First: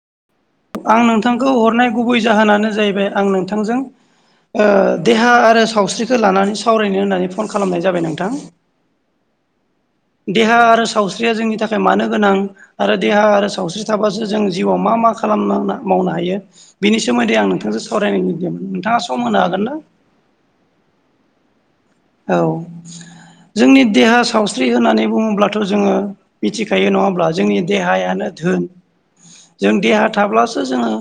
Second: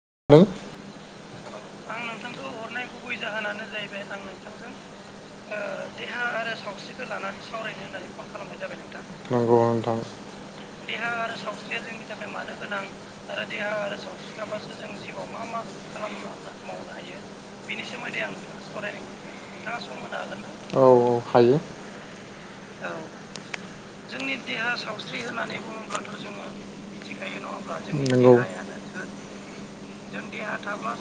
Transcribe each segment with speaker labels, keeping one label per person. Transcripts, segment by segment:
Speaker 1: [unintelligible]
Speaker 2: आं नोंथां नोंथखौ हरनाय गुबै जाहोनानो जाहैबाय आं नोंथांजों देहा आरो सावस्रिखौ ला नानै सावरायनो होननानै फन खालामनाय जाबाय नोंथां
Speaker 1: नंगौ नोंथां
Speaker 2: देहा आरो सावस्रिया जोंनि थाखाय मानो गोनां आरो देहा आरो सावस्रि थाबासो जों जिउआव मा मा खालाम खालाम मावनो हायो बेनि सोमोन्दै आं नोंथांजों सावरायनो नागिरदों नोंथाङा सम होनो हागोन ना
Speaker 1: औ औ हायो।
Speaker 2: औ जोंनि देहा सावस्रि होननानै बुङोब्लाथ' जोङो मिथिखायो नङा होमब्ला जोंनि देहायानो धोन जों देहा थाब्लासो जोङो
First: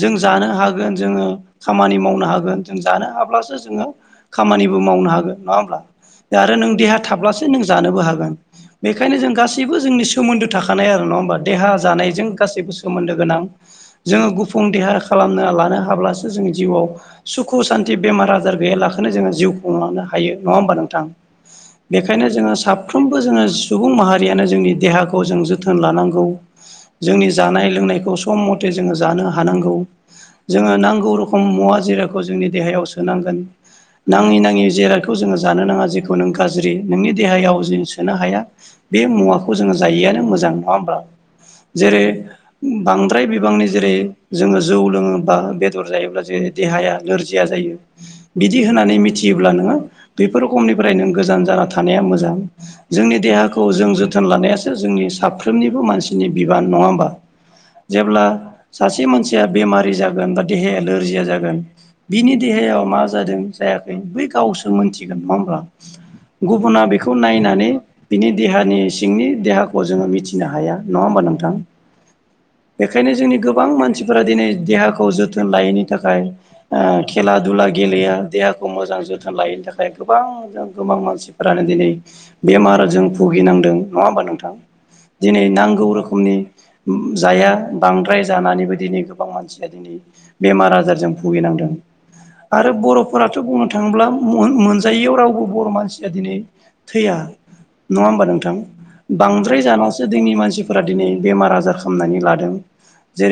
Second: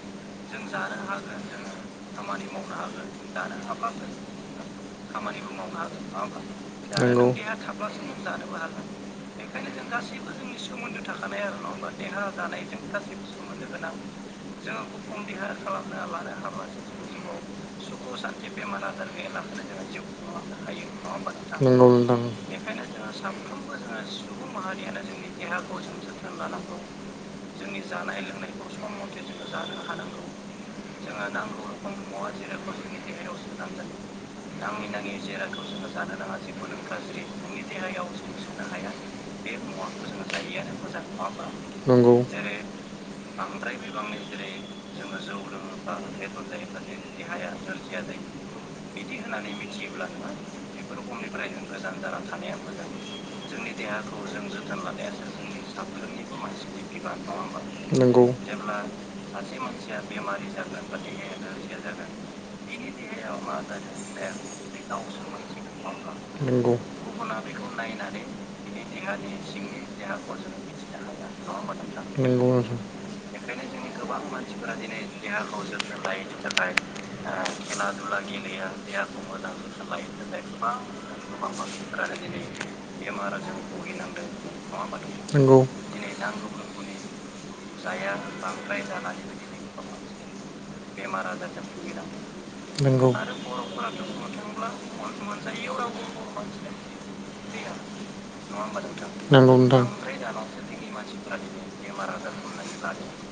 Speaker 2: जों जानो हागोन जोङो खामानि मावनो हागोन जों जानो हाब्लासो जोङो खामानिबो मावनो हागोन नङा होमब्ला आरो नों देहा थाब्लासो नों जानोबो हागोन बेखायनो जों गासैबो जोंनि सोमोन्दै थाखानाय आरो नंआ होमबा देहा जानायजों गासैबो सोमोन्दो गोनां जोङो देहार खालामना लानो हाब्लासो जों जिउआव सुखु सान्थि बेमार आजार गैयै लाखैनो जोङो जिउखौ खुंलांनो हा यो नङा हानबा नोंथां
Speaker 1: नंगौ नोंथां
Speaker 2: बेखायनो जोङो साफ्रोमबो जोङो सुबुं माहारियानो जोंनि देहाखौ जों जोथोन लानांगौ जोंनि जानाय लोंनायखौ सम मथे जोङो जानो हा नांगौ जोङो नांगौ रखोम मुवा जिराखौ जोंनि देहायाव सोनांगोन नाङि नाङि जिरादखौ जोङो जानो नाङा जेखौ नों गाज्रि नोंनि देहायाव जि सोनो हाया बे मुवाखौ जोङो जायिआनो मोजां नङा होमब्ला जेरै
Speaker 1: नंगौ
Speaker 2: बांद्राय बिबांनि जेरै जोङो जौ लोङोबा बेदर जायोब्ला जे देहाया नोरजिया जायो बिदि होननानै मिथियो ब्ला नोङो बेफोर [unintelligible] निफ्राय नों गोजान जाना थानाया मोजां जोंनि देहाखौ जों जोथोन लानायासो जोंनि साफ्रोमनिबो मानसिनि बिबान नङा होमा जेब्ला
Speaker 1: नंगौ
Speaker 2: सासे मानसिया बेमारि जागोन बा देहाया लोरजिया जागोन बिनि देहायाव मा जादों जायाखै बै गावसो मोनथिगोन नङा होमबा?
Speaker 1: नंगौ
Speaker 2: गुबुना बेखौ नायनानै बिनि देहानि सिंनि देहाखौ जोङो मिथिनो हाया नङा होमबा नोंथां
Speaker 1: नंगौ नोंथां
Speaker 2: बेखायनो जोंनि गोबां मानसिफोरा दिनै देहाखौ जोथोन लायैनि थाखाय ओ खेला दुला गेलेया देहाखौ मोजां जो थोन लायैनि थाखाय गोबां गोबां मानसिफोरानो दिनै बेमारजों भुगिनांदों नङा होमबा नोंथां दिनै
Speaker 1: नंगौ
Speaker 2: नांगौ रोखोमनि जाया बांद्राय जानानै बेबायदिनि गोबां मानसिया दिनै बेमार आजारजों भुगिनांदों आरो
Speaker 1: नंगौ।
Speaker 2: बर'फोराथ' बुं नो थाङोब्ला मो-मोनजायैयाव रावबो बर' मानसिया दिनै थैया नङा होमबा नोंथां?
Speaker 1: नंगौ
Speaker 2: बांद्राय
Speaker 1: नोंथां।
Speaker 2: जानायावसो दिनि मानसिफोरा दिनै बेमार आजार खालामनानै लादों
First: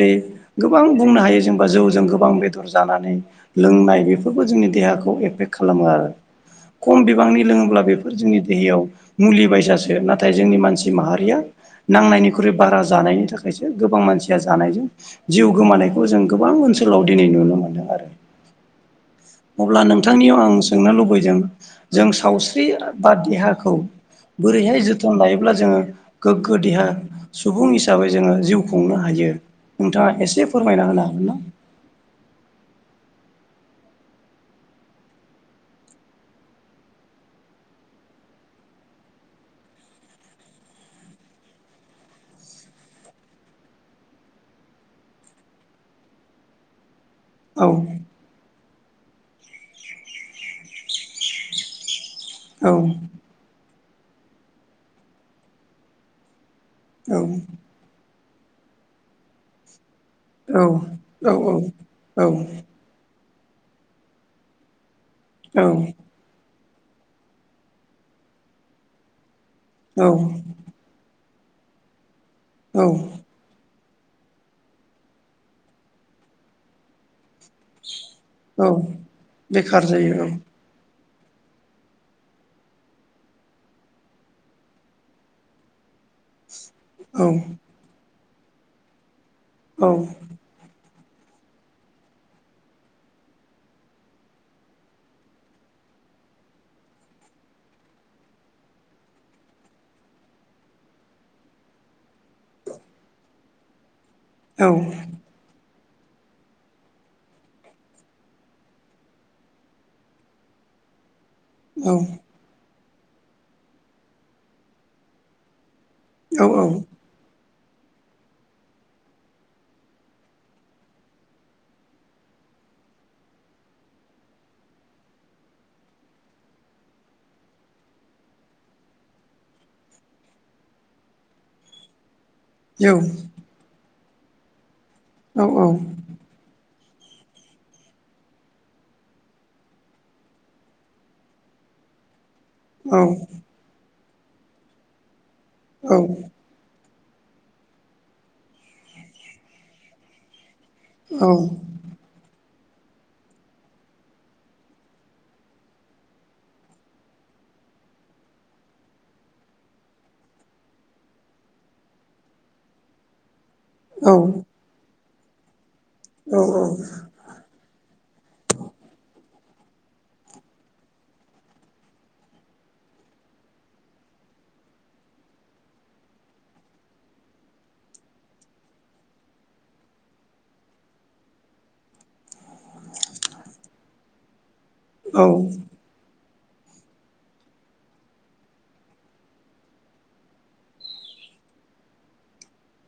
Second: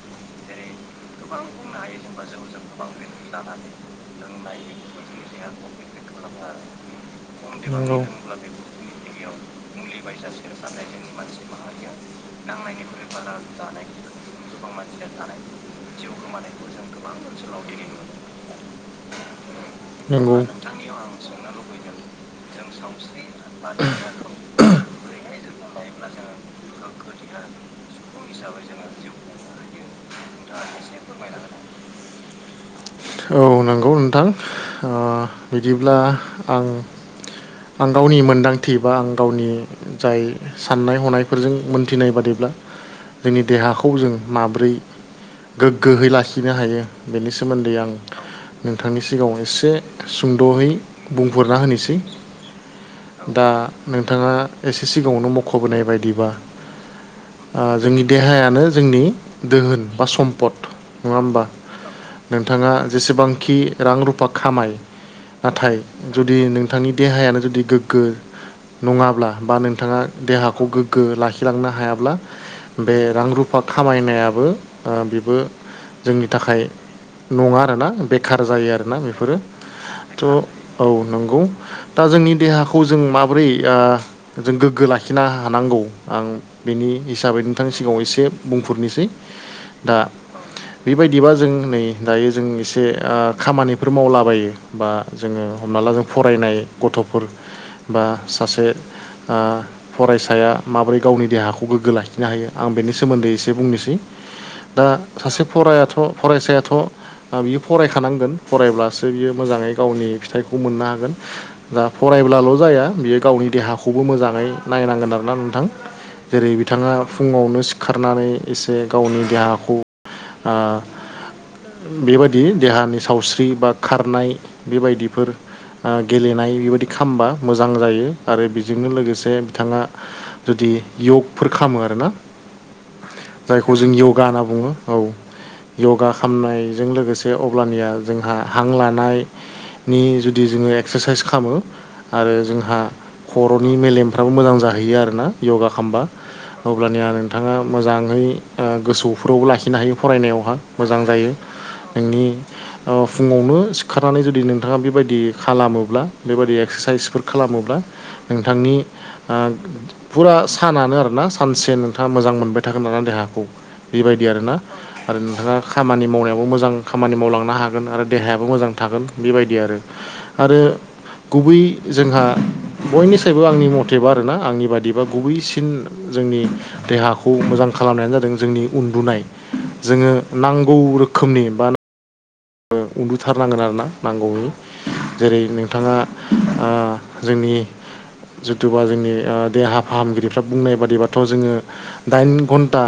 Speaker 1: खम
Speaker 2: गोबां बुंनो हायो जेनेबा जौजों गोबां बेदर जानानै लोंनाय बेफोरबो जोंनि देहाखौ एफेक्ट खालामो आरो खम बिबांनि लोङोब्ला बेफोर जोंनि देहायाव मुलि बायसासो नाथाय जोंनि मानसि माहारिया नांनायनिख्रुइ बारा जानायनि थाखायसो गोबां मानसिया जानायजों जिउ गोमानायखौ जों गोबां ओनसोलाव दिनै नुनो मोनदों आरो। अब्ला नोंथांनियाव आं सोंनो लुबैदों जों सावस्रि आ बा देहाखौ बोरैहाय जोथोन लायोब्ला जोङो गोग्गो देहा सुबुं हिसाबै जोङो जिउ खुंनो हायो। नोंथाङा एसे फोरमायना होनो हागोन ना?
Speaker 1: औ नंगौ नोंथां आ बिदिब्ला आं आं गावनि मोनदांथि बा आं गावनि जाय साननाय हनायफोरजों मोनथिनाय बादि ब्ला जोंनि देहाखौ जों माब्रै गोग्गोयै लाखिनो हायो बेनि सोमोन्दै आं नोंथांनि सिगांआव एसे सुंद'यै बुंफुरना होनोसै
Speaker 2: औ
Speaker 1: दा नोंथाङा एसे सिगां आवनो मख'बोनाय बायदिबा
Speaker 2: औ
Speaker 1: ओ जोंनि देहायानो जोंनि दोहोन बा सम्पद नङा
Speaker 2: औ
Speaker 1: होमबा
Speaker 2: औ
Speaker 1: नोंथाङा जेसेबां खि रां रुफा खामाय नाथाय जुदि नों थांनि देहायानो जुदि गोग्गो नङाब्ला बा नोंथाङा
Speaker 2: औ
Speaker 1: देहाखौ गोग्गो लाखि लांनो हायाब्ला
Speaker 2: औ
Speaker 1: बे
Speaker 2: औ
Speaker 1: रां रुफा खामाय नायाबो ओ बेबो जोंनि थाखाय नंङा आरोना बेखार
Speaker 2: औ
Speaker 1: जायो आरोना बेफोरो
Speaker 2: बेखार
Speaker 1: थ'
Speaker 2: जायो
Speaker 1: औ नंगौ दा जोंनि देहाखौ जों माबोरै ओ जों गोग्गो लाखिनो हानांगौ आं बेनि
Speaker 2: औ
Speaker 1: हिसाबै नोंथांनि सिगांङाव एसे बुंफोरनि
Speaker 2: औ
Speaker 1: बेबायदिबा जों नै दायो जों एसे आ खामानिफोर मावलाबायो बा जोङो हमना ला जों फरायनाय गथ'फोर बा सासे आ फरायसाया माबोरै गावनि देहाखौ गोग्गो लाखिनो हायो आं बेनि सोमोन्दै एसे बुंनोसै
Speaker 2: औ
Speaker 1: दा सासे फरायाथ' फरायसायाथ' आ बियो फरायखानांगोन फरायब्लासो बियो मोजांङै गावनि फिथाइखौ मोननो हागोन दा
Speaker 2: औ
Speaker 1: फरायब्लाल' जाया बियो गावनि देहाखौबो मोजांङै नायनांगोन आरोना नोंथां
Speaker 2: औ
Speaker 1: जेरै बिथांआ फुंआवनो सिखारनानै एसे गावनि देहाखौ आ बेबादि देहानि सावस्रि बा खारनाय बेबायदिफोर आ गेलेनाय बेबायदि खामबा मोजां जायो आरो बेजोंनो लोगोसे बिथांङा जुदि बे यगफोर खामो आरोना
Speaker 2: इउ
Speaker 1: जायखौ जों योगा होनना बुंङो औ योगा खालामनाय जों लोगोसे अब्लानिया जोंहा हां लानाय नि जुदि जोंङो एक्सारसाइस खालामो आरो जोंहा
Speaker 2: औ
Speaker 1: खर'नि मेलेमफ्राबो मोजां जाहैयो आरो ना योगा खालामबा अब्लानि आ नोंथांआ मोजांङै आ गोसोफ्रावबो लाखिनो हायो फरायनायावहा मोजां जायो नोंनि आ फुंआवनो सिखारनानै जुदि नोंथांआ बेबायदि खालामोब्ला बेबादि एक्सारसाइसफोर खालाम मोब्ला नोंथांनि आ फुरा सानानो आरोना सानसे नोंथाङा मोजां मोनबाय थागोन नोंना देहा बेबायदि आरोना आरो नोंथाङा खामानि मावनायावबो मोजां खामानि मावलांनो हागोन आरो देहायाबो मोजां थागोन बेबाय दि आरो आरो गुबै जोंहा बयनिस्रायबो आंनि मथेबा आरोना आंनि बादिबा गुबैसिन जोंनि देहाखौ मोजां खालामनायानो जा जों जोंनि उन्दुनाय जोंङो नांगौ रोखोमनि बा बा उन्दुथारनांगोन आरोना नांगौनि जेरै नोंथाङा आ जोंनि जुथुबा जोंनि ओ देहा फाहामगिरिफ्रा बुंनाय बादिबाथ' जोङो दाइन घन्टा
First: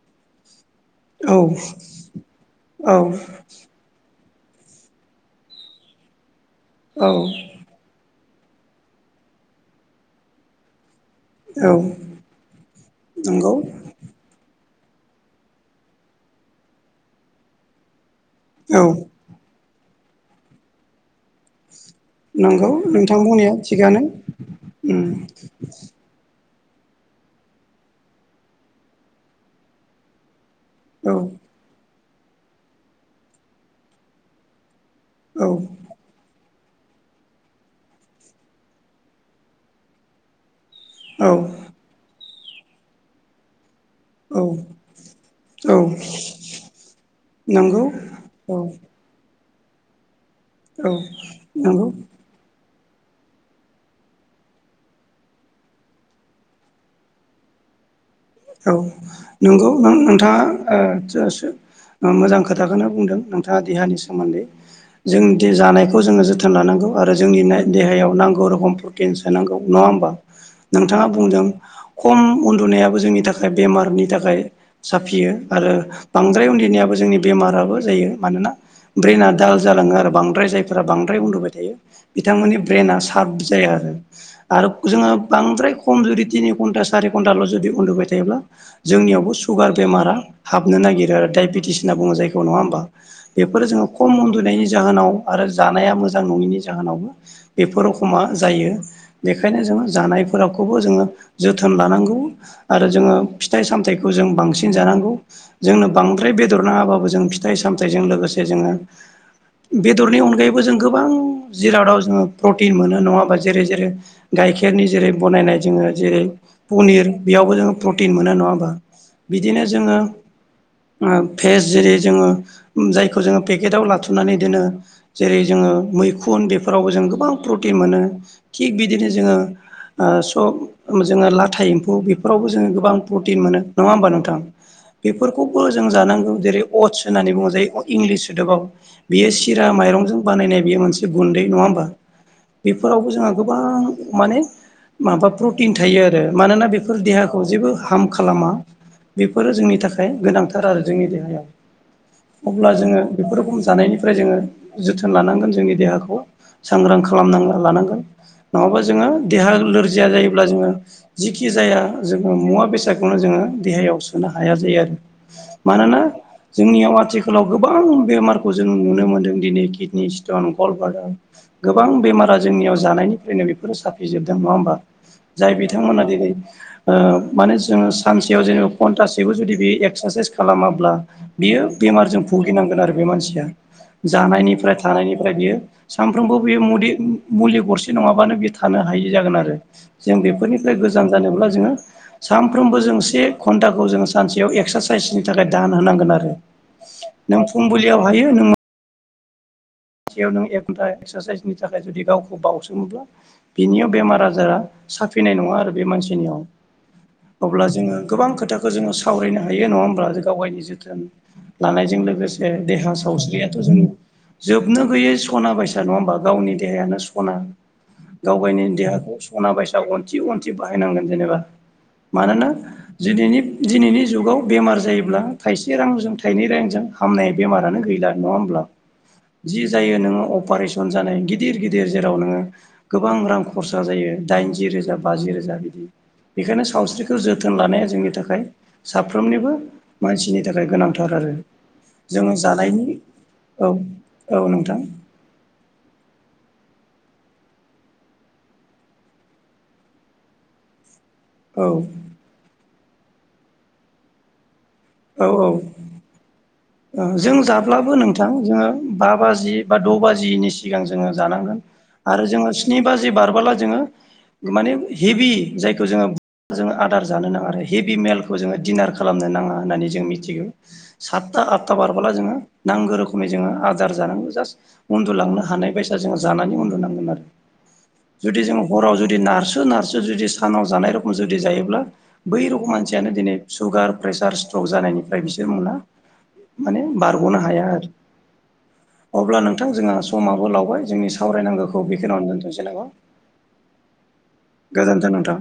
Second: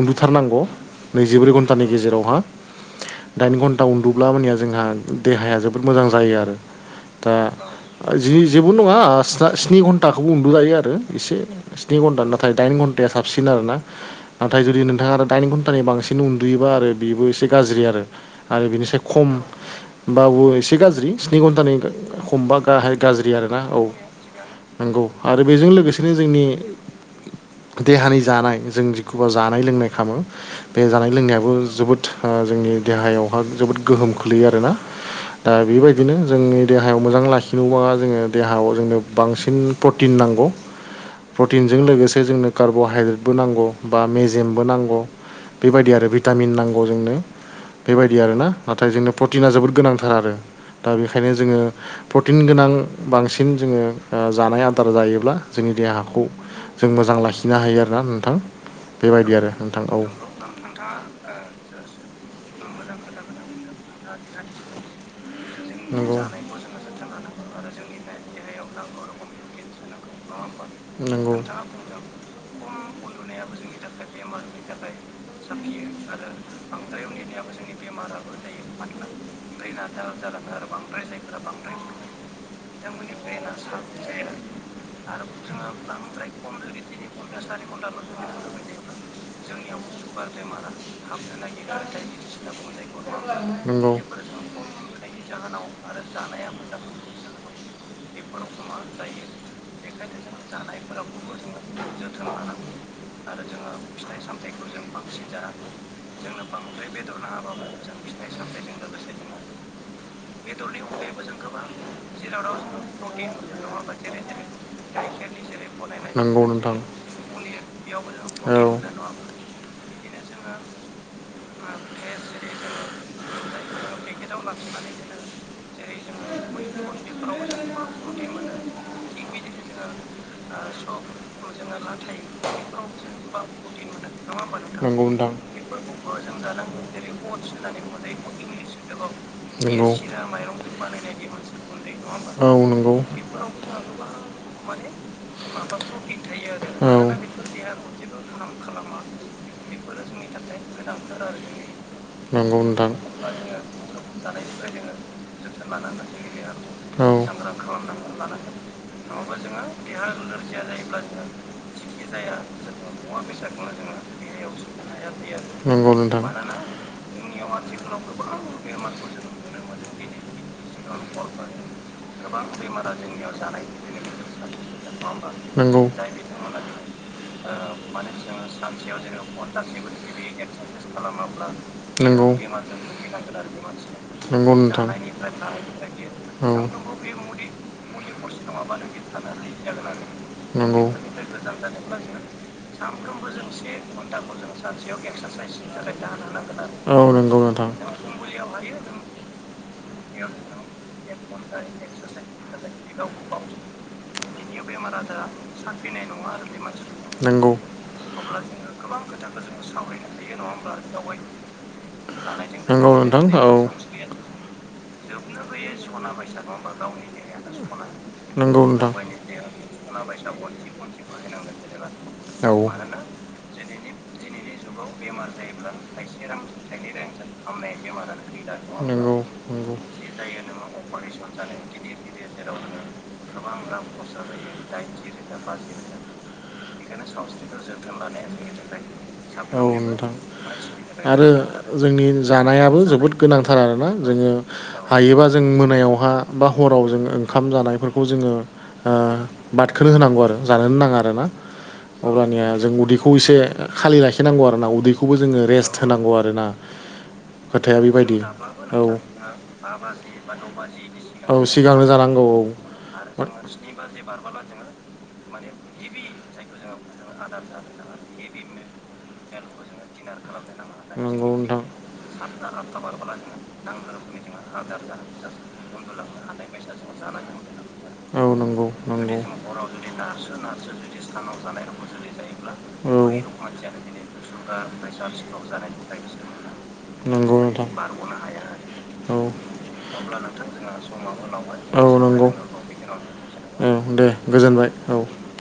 Speaker 1: उन्दुथारनांगौ नैजिब्रै घन्टानि गेजेरावहा
Speaker 2: औ
Speaker 1: दाइन घन्ट उन्दुब्ला मानिया जोंहा देहाया जोबोद मोजां जायो आरो
Speaker 2: औ
Speaker 1: दा जि जेबो नङा स्नि घन्टाखौबो उन्दुजायो आरो एसे
Speaker 2: औ
Speaker 1: स्नि घन्टा नाथाय दाइन घन्टाया साबसिन
Speaker 2: नंगौ
Speaker 1: आरोना नाथाय जुदि नोंथाङा आरो दाइनि घन्टानि बांसिन उन्दुयोबा आरो बेबो एसे गाज्रि आरो आरो
Speaker 2: औ
Speaker 1: बेनिसाय खमबाबो एसे गाज्रि स्नि घन्टानि हमबा
Speaker 2: नंगौ
Speaker 1: गाहाय
Speaker 2: नोंथां
Speaker 1: गाज्रि
Speaker 2: बुंनाया
Speaker 1: आरोना औ
Speaker 2: थिगानो
Speaker 1: नंगौ
Speaker 2: उम
Speaker 1: आरो बेजों लोगोसेनो जोंनि देहानि जानाय जों जिखबा जानाय लोंनाय खालामो बे जानाय
Speaker 2: औ
Speaker 1: लोंनायाबो जोबोद जोंनि देहायावहा जोबोद गोहोम खोोलैयो आरोना
Speaker 2: औ
Speaker 1: दा बेबायदिनो जोंनि देहायाव मोजां लाखिनोबा जोङो देहायाव जोंनो बांसिन प्रटिन नांगौ
Speaker 2: औ
Speaker 1: प्रटिनजों लोगोसे जोंनो कार्ब'हाइद्रेटबो नांगौ बा
Speaker 2: औ
Speaker 1: मेजेमबो नांगौ
Speaker 2: औ
Speaker 1: बेबायदि आरो भिटामिन नांगौ जोंनो
Speaker 2: नंगौ
Speaker 1: बेबायदि आरो ना
Speaker 2: औ
Speaker 1: नाथाय जोंनो प्रटिना जोबोद गोनांथार आरो दा
Speaker 2: औ
Speaker 1: बेखायनो जोङो
Speaker 2: नंगौ
Speaker 1: प्रटिन गोनां बांसिन जोङो जानाय ओ आदार जायोब्ला जोंनि देहाखौ जों मोजां लाखिनो हायो आरोना
Speaker 2: औ
Speaker 1: बेबायदि आरो
Speaker 2: नंगौ
Speaker 1: नोंथां औ ओ
Speaker 2: नोंथाङा मोजां खोथाखौनो बुंदों नोंथाङा देहानि सोमोन्दै जों जानायखौ जोङो जोथोन लानांगौ आरो जोंनि देहायाव नागौ रोखोम प्रोटिन सोनागौ नंङा होनबा नोंथाङा बुंदों खम उनदुनायाबो जोंनि थाखाय बेमार नि थाखाय साफियो आरो बांद्राय उन्दैनियाबो जोंनि बेमाराबो जायो मानोना ब्रेना दाल जालाङो आरो बांद्राय जायफोरा बांद्राय उन्दुबाय थायो बिथांमोननि ब्रेना सार्प जाया आरो आरो जोङो बांद्राय खम जुदि तिनि घन्टा सारि घन्टाल' जुदि उन्दुबाय थायोब्ला जोंनियावबो सुगार बेमारा हाबनो नागिरो आरो दडायबेटिस होनना बुङो जायखौ नङा होमबा बेफोर जो खम उन्दुनायनि जाहोनाव आरो जानाया मोजां नङिनि जाहोनावबो बेफोर रखमा जायो बेखायनो जोङो जानायफोराबखौबो जोङो जोथोन लानांगौ आरो जोङो फि थाइ सामथायखौ जों बांसिन जानांगौ जोंनो बांद्राय बेदर नाङाबाबो जों फिथाइ सामथायजों लोगोसे जोङो बेदरनि अनगायैबो जों गोबां जिरादाव जोङो प्रटिन मोनो नङाबा जेरै जेरै गाइखेर नि जेरै बनायनाय जोङो जेरै
Speaker 1: नोंथां
Speaker 2: पनिर बेयावबो जोङो प्रटिन मोनो नङा होमबा बिदिनो जोङो ओ भेेज जेरै जोङो जायखौ जोङो पेकेटआव लाथुमनानै दोनो जेरै जोङो मैखुन उन बेफोरावबो जों गोबां प्रटिन मोनो थिग बिदिनो जोङो ओ सब जोङो लाथाइ एम्फौ बेफोरावबो जोङो गोबां प्रटिन मोनो नङा होमबा नोंथां
Speaker 1: नोंथां
Speaker 2: बेफोरखौबो जों जानांगौ जेरै अथ्स होननानै बुङो जायो इंलिस सोदोबाव बेयो सि रा माइरंजों बानायनाय बेयो मोनसे गुन्दै नङा होमबा
Speaker 1: होमबा
Speaker 2: बेफोरावबो जोंहा गोबां माने माबा प्रटिन थायो आरो मानोना बेफोर
Speaker 1: औ
Speaker 2: देहाखौ जेबो हाम खालामा बेफोरो जोंनि थाखाय गोनांथार आरो जोंनि देहाया
Speaker 1: नंगौ
Speaker 2: अब्ला
Speaker 1: नोंथां
Speaker 2: जोङो बेफोर रोखोम जानायनिफ्राय जोङो जोथोन लानांगोन जोंनि देहाखौ सांग्रां
Speaker 1: औ
Speaker 2: खालामना लानांगोन नङाबा जोङो देहा लोरजिया जायोब्ला जोङो जिखि जाया या जोङो मुवा बेसाद देहायाव सोनो हाया जायो आरो
Speaker 1: नंगौ
Speaker 2: मानोना
Speaker 1: नोंथां
Speaker 2: जोंनियाव आथिखालाव गोबां बेमारखौ जों नुनो मोनदों दिनै किडनि स्टन गल्द बारदार गोबां बेमारा जोंनियाव जानायनिफ्रायनो बेफोरो साफिजोबदों नङा होमबा जाय
Speaker 1: नंगौ
Speaker 2: बिथांमोना दिनै ओ ओ माने जोङो सानसेयाव जेनेबा घन्टासेबो जुदि बे एक्सारसाइस खालामाब्ला बियो मारजों भुगिनांगोन आरो बे मानसिया
Speaker 1: भुगिनांगोन
Speaker 2: जानायनिफ्राय थानायनिफ्राय बियो सानफ्रोमबो बे मुदि-मुलि गरसे नङाबानो बे थानो हायि जागोन आरो जों बेफोरनिफ्राय गो गोजान जानोब्ला जोङो
Speaker 1: [unintelligible]
Speaker 2: सानफ्रोमबो जों से घन्टाखौ जों सानसेयाव एक्सारसाइसनि थाखाय दान होनांगोन आरो
Speaker 1: जानोब्ला जों औ नंगौ
Speaker 2: नों
Speaker 1: नोंथां
Speaker 2: फुंबिलियाव हायो नों खाथियाव नों एक घन्टा एक्सारसाइसनि थाखाय जुदि गावखौ बावसोमोब्ला बिनियाव बेमार आजारा साफिनाय नङा आरो बे मानसिनियाव
Speaker 1: नंगौ
Speaker 2: अब्ला जोङो गोबां खोथाखौ जोङो सावरायनो हायो न' गावनि जोथोन लानायजों लोगोसे देहा सावस्रियाथ' जों जोब जोबनो गैयै सना बायसा नङा होमबा गावनि देहायानो सना गाव गावनि देहाखौ सना बायसा अनथि अ अनथि बाहायनांगोन जेनेबा मानोना दिनैनि दिनैनि जुगाव बेमार जायोब्ला थाइसे रांजों थाइनै रांजों हामनाय बेमारानो गैला नङा होमब्ला जि
Speaker 1: होमबा
Speaker 2: जायो नोङो अपारेसन जानाय गिदिर गिदिर जेराव नोङो गोबां रां खरसा जायो दाय इनजि रोजा बाजि रोजा बिदि बेखायनो सावस्रिखौ जोथोन लानाया जोंनि थाखाय साफ्रोमनिबो
Speaker 1: औ नोंथां
Speaker 2: मानसिनि थाखाय गोनांथार
Speaker 1: आरो जोंनि
Speaker 2: जोङो
Speaker 1: जानायाबो
Speaker 2: जानायनि
Speaker 1: जोबोद गोनांथार
Speaker 2: औ
Speaker 1: आरोना जोङो
Speaker 2: औ नोंथां
Speaker 1: हायोबा जों मोनायावहा बा हराव जों ओंखाम जानायफोरखौ जोङो ओ बादखोनो होनांगौ आरो जानोनो नाङा
Speaker 2: औ
Speaker 1: अब्लानिया जों उदैखौ इसे खालि लाखिनांगौ आरो ना दैखौबो
Speaker 2: औ
Speaker 1: जोङो
Speaker 2: औ
Speaker 1: रेस्ट होनांगौ आरो ना
Speaker 2: जों जाब्लाबो नोंथां जोङो
Speaker 1: औ
Speaker 2: बा बाजि बा द' बाजिनि सिगां जोङो
Speaker 1: औ
Speaker 2: जानांगोन
Speaker 1: सिगांनो जानांगौ
Speaker 2: आरो
Speaker 1: औ खौ
Speaker 2: जोङो स्नि बाजि बारबोला जोङो माने हेभि जायखौ जोङो जोङो आदार जानो नाङा आरो हेभि मेलखौ जोङो दिनार खालामनो नाङा होननानै जों मिथिगौ।
Speaker 1: नंगौ।
Speaker 2: आथथा
Speaker 1: नोंथां
Speaker 2: आथथा बारबोला जोङो नांगौ रोखोमै जोङो आदार जानांगौ जास उन्दुलांनो हानाय बायसा जों जा जानानै उनदुनांगोन आरो।
Speaker 1: औ
Speaker 2: जुदि जों
Speaker 1: नंगौ
Speaker 2: हराव जुदि नारसो नारसो जुदि सानाव जानाय रोखम जुदि जायोब्ला बै रखम मानसियानो दिनै सुगार प्रेसार स्ट्रक जानायनिफ्राय बि
Speaker 1: नंगौ
Speaker 2: हाया
Speaker 1: नोंथां।
Speaker 2: आरो
Speaker 1: औ
Speaker 2: अब्ला नोंथां जोंहा समाबो लावबाय जोंनि सावरायनांगौखौ
Speaker 1: औ
Speaker 2: बेखिनियावनो
Speaker 1: नंगौ।
Speaker 2: दोनथ'नोसै नामा
Speaker 1: उम दे गोजोनबाय औ।
Speaker 2: गोजोन्थों नोंथां।